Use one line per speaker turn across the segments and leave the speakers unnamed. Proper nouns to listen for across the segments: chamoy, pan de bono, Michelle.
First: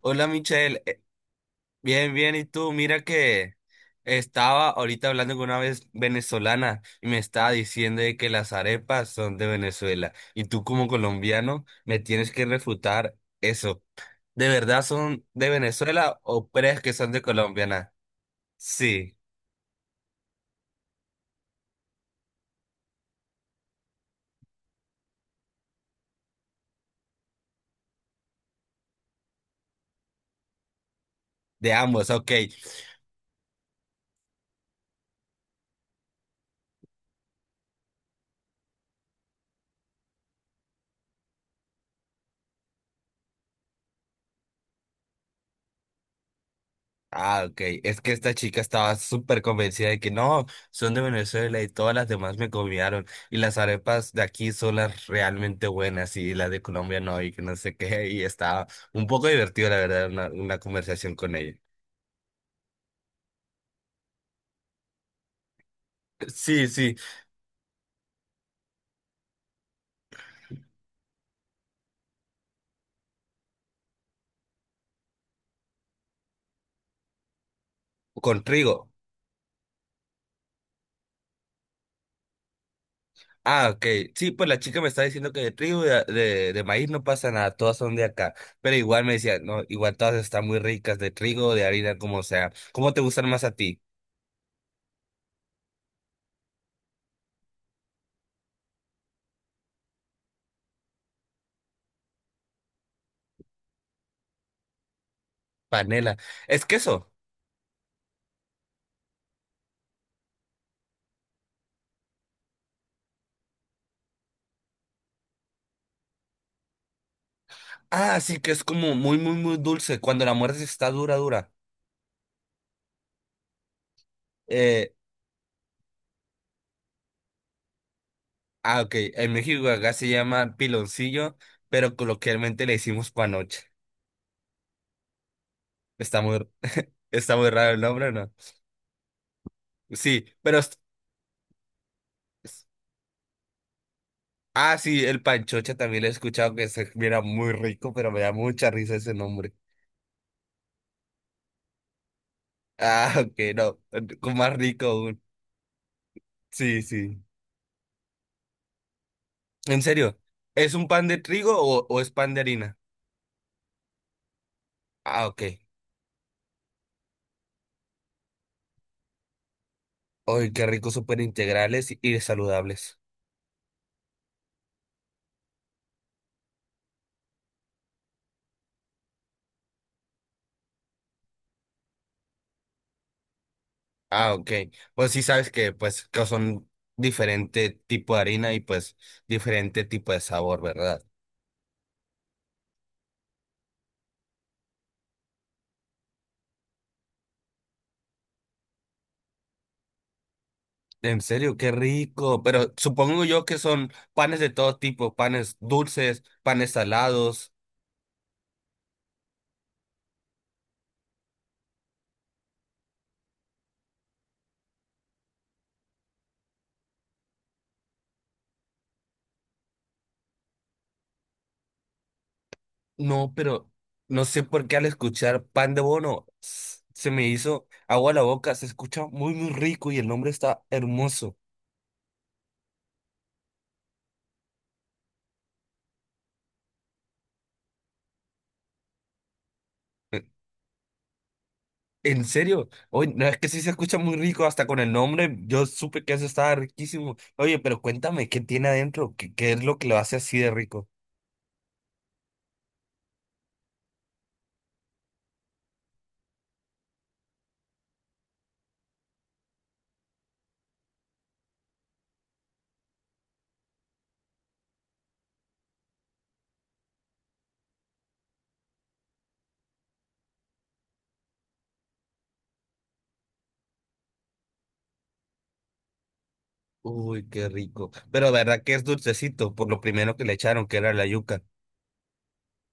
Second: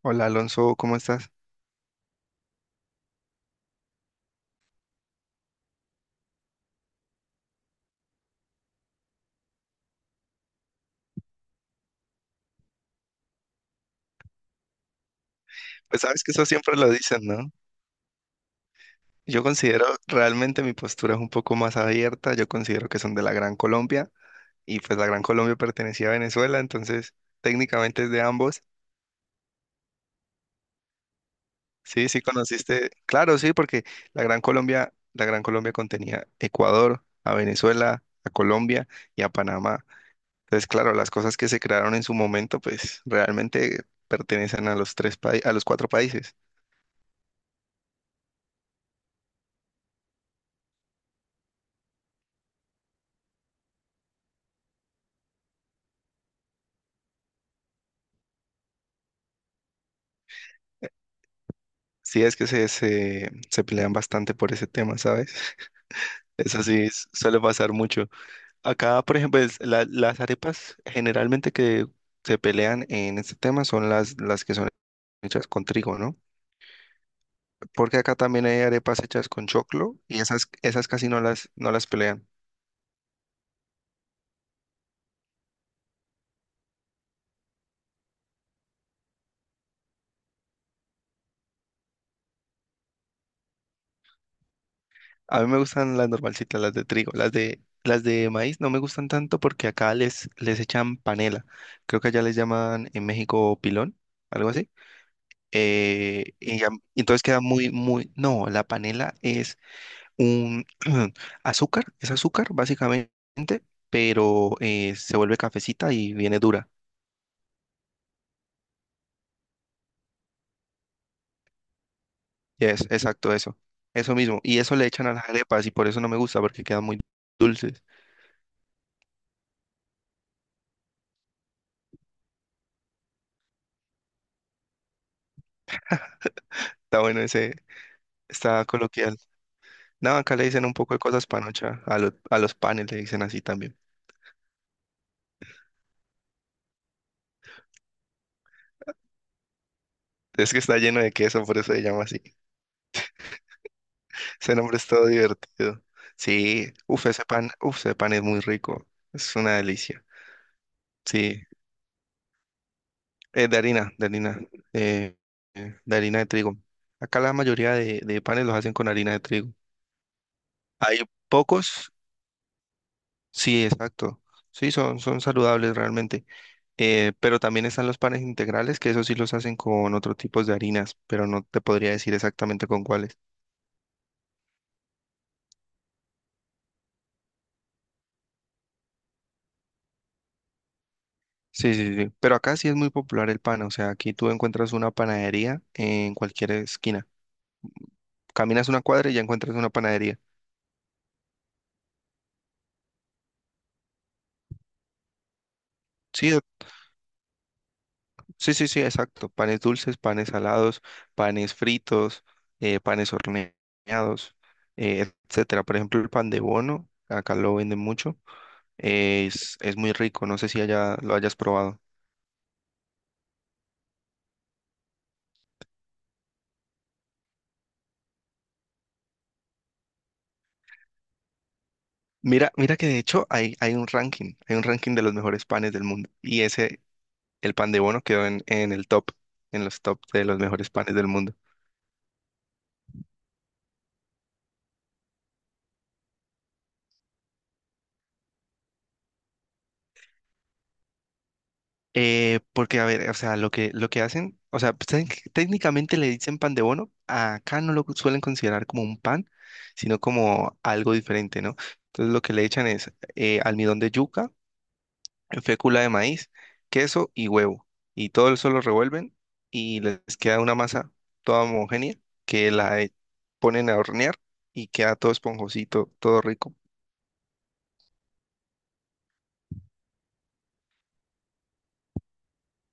Hola
Hola
Alonso,
Michelle,
¿cómo estás?
Bien, bien, ¿y tú? Mira que estaba ahorita hablando con una vez venezolana y me estaba diciendo de que las arepas son de Venezuela y tú como colombiano me tienes que refutar eso. ¿De verdad son de
Pues
Venezuela
sabes que eso
o
siempre
crees
lo
que son
dicen,
de
¿no?
Colombia? ¿Na? Sí,
Yo considero realmente mi postura es un poco más abierta, yo considero que son de la Gran Colombia y pues la Gran Colombia pertenecía a Venezuela, entonces técnicamente es de ambos.
de
Sí,
ambos,
sí
ok.
conociste, claro, sí, porque la Gran Colombia contenía Ecuador, a Venezuela, a Colombia y a Panamá. Entonces, claro, las cosas que se crearon en su momento pues realmente pertenecen a los tres países, a los cuatro países.
Ah, ok. Es que esta chica estaba súper convencida de que no, son de Venezuela y todas las demás me copiaron. Y las arepas de aquí son las realmente buenas y las de Colombia no, y que no sé qué. Y estaba un poco divertido, la verdad, una conversación con ella.
Sí, es que se pelean bastante por ese tema, ¿sabes? Eso
Sí,
sí,
sí,
suele pasar mucho. Acá, por ejemplo, las arepas generalmente que se pelean en este tema son las que son hechas con trigo, ¿no? Porque acá
con
también hay
trigo.
arepas hechas con choclo y esas, esas casi no no las pelean.
Ah, ok. Sí, pues la chica me está diciendo que de trigo y de maíz no pasa nada, todas son de acá. Pero igual me decía, no, igual todas están muy ricas, de trigo, de harina, como sea. ¿Cómo te gustan más a ti?
A mí me gustan las normalcitas, las de trigo. Las de maíz no me gustan tanto porque acá les echan panela. Creo que allá les llaman en México pilón, algo así.
Panela.
eh, y,
Es
ya- y
queso.
entonces queda muy, muy, no, la panela es un azúcar, es azúcar básicamente, pero se vuelve cafecita y viene dura.
Ah, sí, que es como muy, muy, muy dulce. Cuando la muerte está dura, dura.
Es exacto eso, eso mismo. Y eso le
Eh,
echan a las arepas y por eso no me gusta porque quedan muy dulces.
ok. En México acá se llama piloncillo, pero coloquialmente le decimos panocha. Está muy,
Está bueno
está muy
ese,
raro el nombre, ¿no?
está coloquial. No,
Sí,
acá le
pero
dicen un poco de cosas panocha, a los
es-
panes le dicen así también.
Ah, sí, el panchocha también lo he escuchado que se mira muy rico, pero me da mucha risa ese nombre.
Es que está lleno de queso, por eso se llama así.
Ah, ok, no. Con más
Ese nombre
rico
es todo
aún.
divertido. Sí,
Sí, sí.
uf, ese pan es muy rico. Es una
En
delicia.
serio, ¿es un pan de
Sí,
trigo o es pan de harina?
de harina, de harina, eh,
Ah, ok.
de harina de trigo. Acá la mayoría de panes los hacen con harina de trigo.
Ay, qué rico,
Hay
súper integrales
pocos,
y saludables.
sí, exacto. Sí, son, son saludables realmente. Pero también están los panes integrales, que esos sí los hacen con otro tipos de harinas, pero no te podría decir exactamente con cuáles.
Ah, ok. Pues sí sabes que pues que son diferente tipo de harina y pues diferente tipo de sabor, ¿verdad?
Sí, sí, sí, sí. Pero acá sí es muy popular el pan, o sea, aquí tú encuentras una panadería en cualquier esquina. Caminas una cuadra y ya encuentras una panadería.
En serio, qué rico. Pero supongo yo que son panes de todo tipo, panes dulces,
Sí, doc-
panes salados.
sí, sí, sí, exacto. Panes dulces, panes salados, panes fritos, panes horneados, etcétera. Por ejemplo, el pan de bono, acá lo venden mucho. Es muy rico, no sé si allá lo hayas probado.
No, pero no sé por qué al escuchar pan de bono se me hizo agua a la boca. Se escucha muy, muy rico y el nombre está hermoso.
Mira, mira que de hecho hay un ranking de los mejores panes del mundo. Y ese, el pan de bono quedó en el top, en los top de los mejores panes del mundo.
¿En serio? Oye, no, es que sí se escucha muy rico, hasta con el nombre, yo supe que eso estaba riquísimo. Oye, pero cuéntame, ¿qué tiene adentro? ¿Qué, qué es lo que lo hace así de rico?
Porque, a ver, o sea, lo que hacen, o sea, pues, técnicamente le dicen pan de bono, acá no lo suelen considerar como un pan, sino como algo diferente, ¿no? Entonces lo que le echan es almidón de yuca, fécula de maíz, queso y huevo, y todo eso lo revuelven y les queda una masa toda homogénea que la ponen a hornear y queda todo esponjosito, todo rico.
Uy, qué rico. Pero verdad que es dulcecito, por lo primero que le echaron, que era la yuca.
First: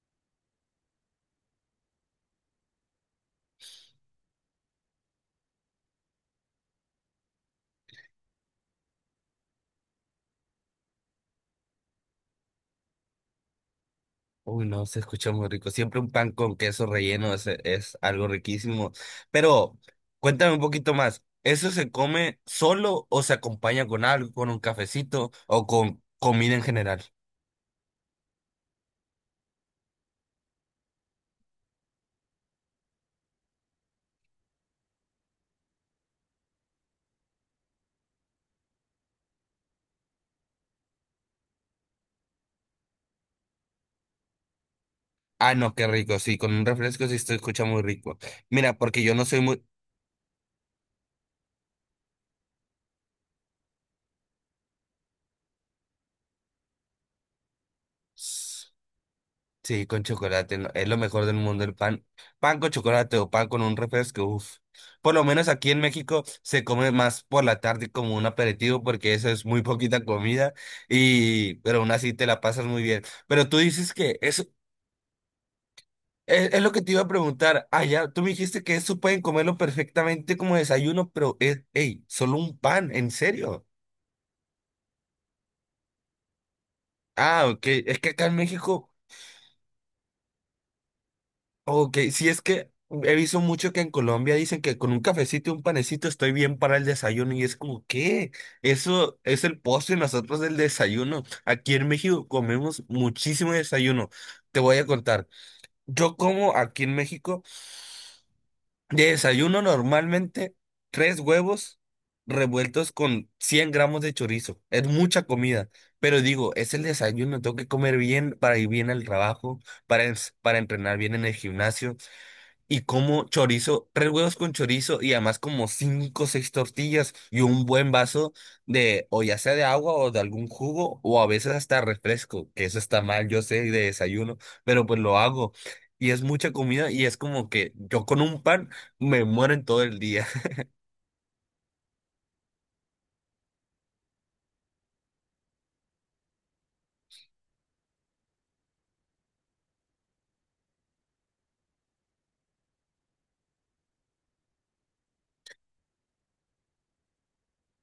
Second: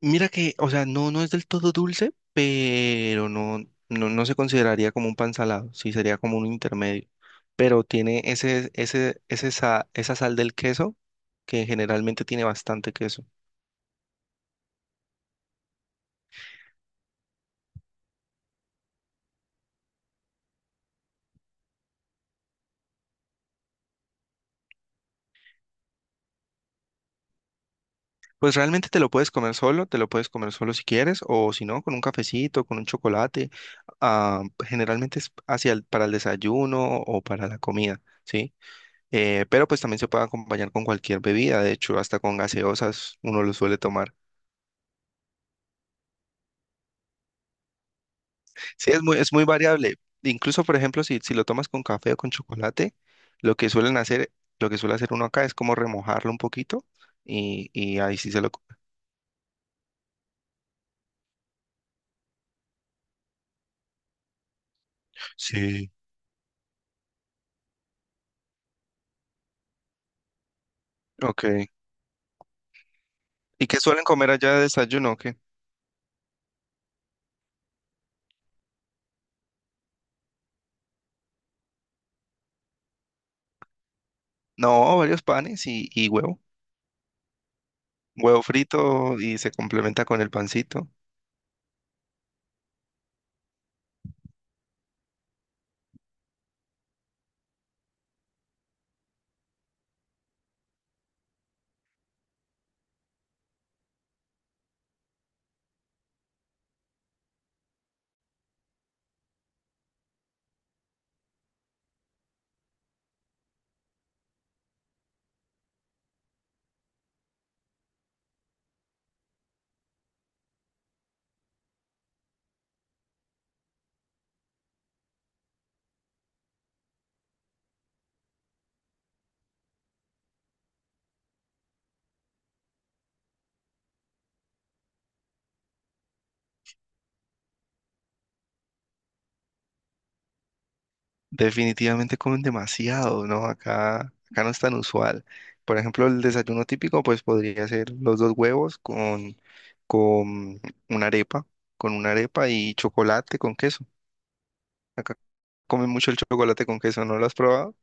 Mira que, o sea, no, no es del todo dulce, pero no, no, no se consideraría como un pan salado, sí sería como un intermedio. Pero tiene ese, ese, esa sal del queso, que generalmente tiene bastante queso.
Uy, no, se escucha muy rico. Siempre un pan con queso relleno es algo riquísimo. Pero cuéntame un poquito más, ¿eso se come solo o se acompaña con algo, con un cafecito o con comida en general?
Pues realmente te lo puedes comer solo, te lo puedes comer solo si quieres, o si no, con un cafecito, con un chocolate. ah, Generalmente es para el desayuno o para la comida, ¿sí? Pero pues también se puede acompañar con cualquier bebida, de hecho, hasta con gaseosas uno lo suele tomar.
Ah, no, qué rico, sí, con un refresco sí se escucha muy rico. Mira,
Sí,
porque yo no
es
soy
muy
muy...
variable. Incluso, por ejemplo, si lo tomas con café o con chocolate, lo que suelen hacer, lo que suele hacer uno acá es como remojarlo un poquito y ahí sí se lo... co-
Sí, con chocolate, no, es lo mejor del mundo el pan. Pan con chocolate o pan con un refresco, uff. Por lo menos aquí en
Sí.
México se come más por la tarde como un aperitivo porque eso es muy poquita comida
Ok.
y pero aún así te la pasas muy bien. Pero tú
¿Y qué
dices
suelen
que
comer
eso
allá de desayuno? O ¿qué?
es lo que te iba a preguntar. Ah, ya, tú me dijiste que eso pueden comerlo perfectamente como desayuno, pero es, hey, solo un pan, ¿en serio?
No, varios panes y huevo.
Ah, ok. Es que acá en
Huevo
México
frito y se complementa con el pancito.
ok, sí es que he visto mucho que en Colombia dicen que con un cafecito y un panecito estoy bien para el desayuno y es como, ¿qué? Eso es el postre y nosotros el desayuno. Aquí en México comemos muchísimo desayuno. Te voy a contar. Yo como aquí en México de desayuno normalmente tres huevos revueltos con 100 gramos de chorizo. Es mucha comida, pero digo, es el desayuno, tengo que comer bien para ir bien al trabajo, para entrenar bien en el gimnasio. Y como chorizo, tres huevos con chorizo y además como cinco o seis tortillas y un buen vaso de, o ya sea de agua o de algún jugo o a veces hasta refresco, que eso está mal, yo sé, de desayuno, pero pues lo hago. Y es mucha comida y es como que yo con un pan me muero en todo el día.
Definitivamente comen demasiado, ¿no? Acá, acá no es tan usual. Por ejemplo, el desayuno típico, pues podría ser los dos huevos con una arepa, con una arepa y chocolate con queso. Acá comen mucho el chocolate con queso, ¿no lo has probado? O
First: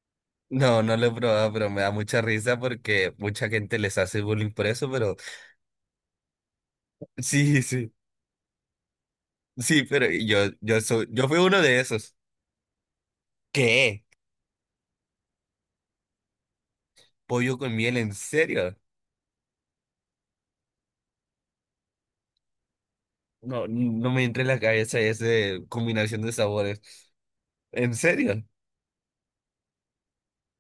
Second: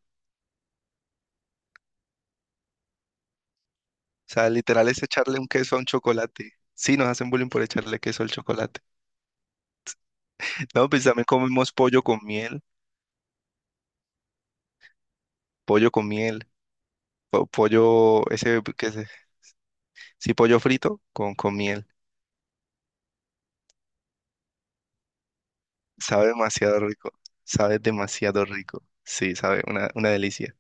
No, no lo he probado, pero me da mucha risa porque mucha gente les hace
sea,
bullying por
literal
eso,
es
pero
echarle un queso a un chocolate. Sí, nos hacen bullying
sí,
por
sí,
echarle queso al chocolate.
sí, pero yo, yo
No, pues
soy,
también
yo fui uno
comemos
de
pollo
esos.
con miel,
¿Qué?
pollo con miel,
¿Pollo con miel? ¿En
pollo, ese,
serio?
que es, sí, pollo frito con miel.
No, no me entra en la cabeza esa combinación
Sabe
de
demasiado
sabores.
rico, sabe
¿En serio?
demasiado rico. Sí, sabe, una delicia.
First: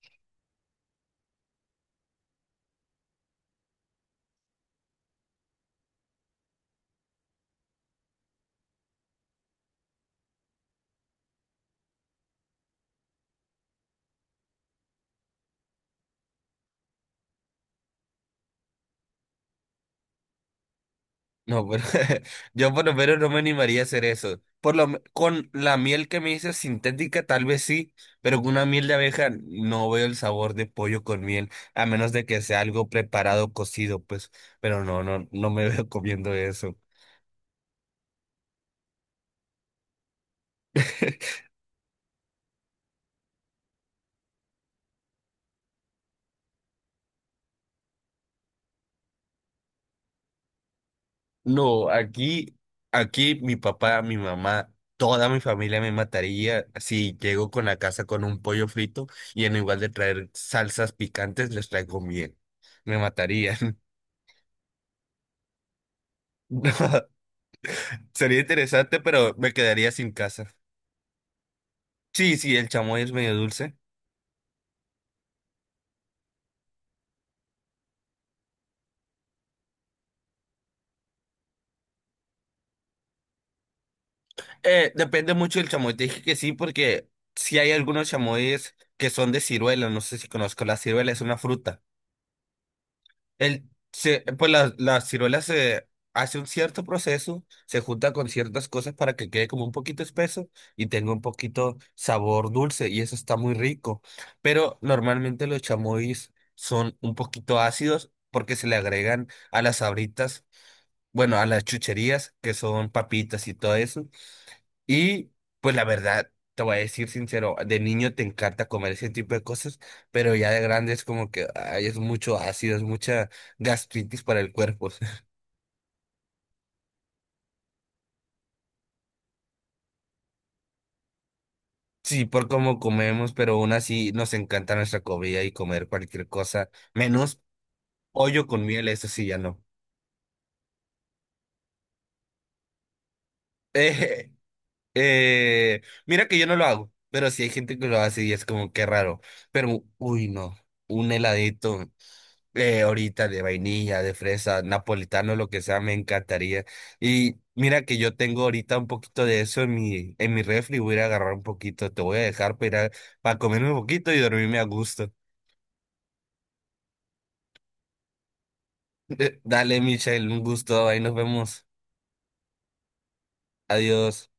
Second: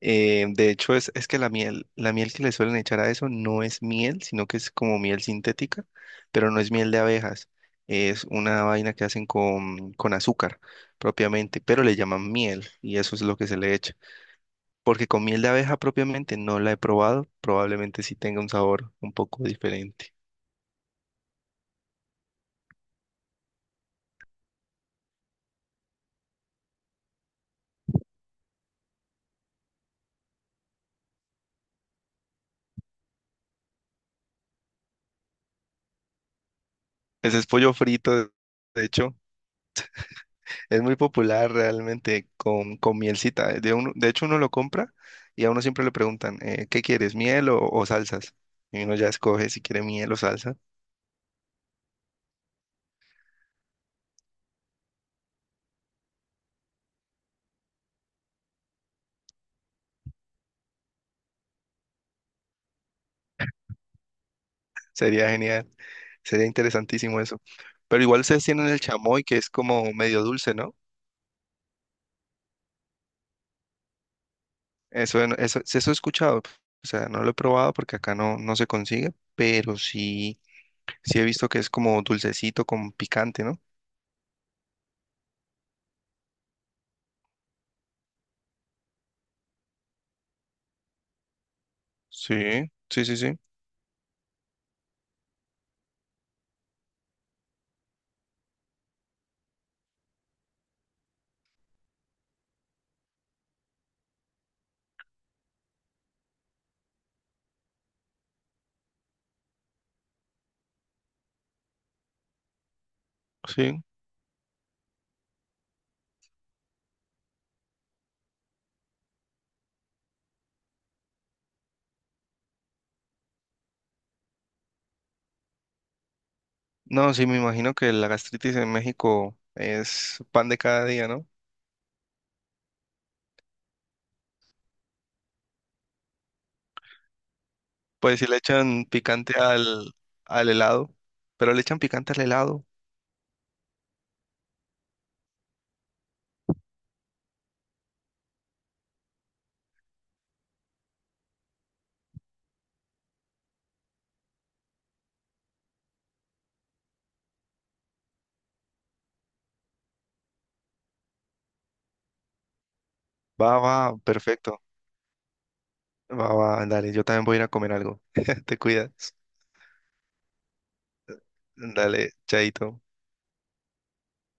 De hecho, es que la miel que le suelen echar a eso no es miel, sino que es como miel sintética, pero no es miel de abejas. Es una vaina que hacen con azúcar propiamente, pero le llaman miel y eso es lo que se le echa. Porque con miel de abeja propiamente no la he probado, probablemente sí tenga un sabor un poco diferente.
No, pero yo por lo menos no me animaría a hacer eso. Con la miel que me dices sintética, tal vez sí, pero con una miel de abeja no veo el sabor de pollo con miel, a menos de que sea algo preparado, cocido, pues. Pero no, no, no me veo comiendo eso.
Ese es pollo frito, de hecho. Es muy popular realmente con mielcita. De hecho, uno lo compra y a uno siempre le preguntan, ¿qué quieres, miel o salsas? Y uno ya escoge si quiere miel o salsa.
No, aquí, aquí mi papá, mi mamá, toda mi familia me mataría si llego con la casa con un pollo frito y en lugar de traer salsas picantes les traigo miel. Me matarían.
Sería genial, sería
No,
interesantísimo eso. Pero igual
sería
ustedes tienen el
interesante,
chamoy,
pero
que es
me
como
quedaría sin
medio dulce,
casa.
¿no?
Sí, sí, el chamoy es medio dulce.
Eso, eso he escuchado. O sea, no lo he probado porque acá no, no se consigue, pero sí, sí he visto que es como dulcecito con picante, ¿no?
Depende mucho del chamoy. Te dije que sí, porque si hay algunos chamoyes que son de ciruela. No sé si conozco la ciruela, es una fruta.
Sí, sí, sí, sí,
El, pues la ciruela se hace un cierto proceso, se junta con ciertas cosas para que quede como un poquito espeso y tenga un poquito sabor dulce y eso está muy rico. Pero normalmente los chamois son un poquito ácidos porque se le agregan a las sabritas, bueno, a las chucherías que son papitas y todo
sí.
eso. Y pues la verdad, te voy a decir sincero, de niño te encanta comer ese tipo de cosas, pero ya de grande es como que ay, es mucho ácido, es mucha gastritis para el cuerpo.
No, sí, me imagino que la gastritis en México es pan de cada día, ¿no?
Sí, por cómo comemos, pero aún así nos encanta nuestra comida y comer cualquier cosa, menos
Pues si le
pollo con
echan
miel, eso sí ya
picante
no.
al helado, pero le echan picante al helado.
Eh, mira que yo no lo hago, pero sí hay gente que lo hace y es como que raro. Pero, uy, no, un heladito. Eh, ahorita de vainilla, de fresa, napolitano, lo que sea, me encantaría. Y mira que yo tengo ahorita un poquito de eso en mi refri, voy a ir a agarrar un poquito, te voy a dejar para ir a para
Va,
comerme
va,
un poquito y
perfecto.
dormirme a gusto.
Va, va, dale, yo también voy a ir a comer algo. Te cuidas.
Dale, Michelle, un gusto, ahí nos vemos.
Dale, chaito.
Adiós.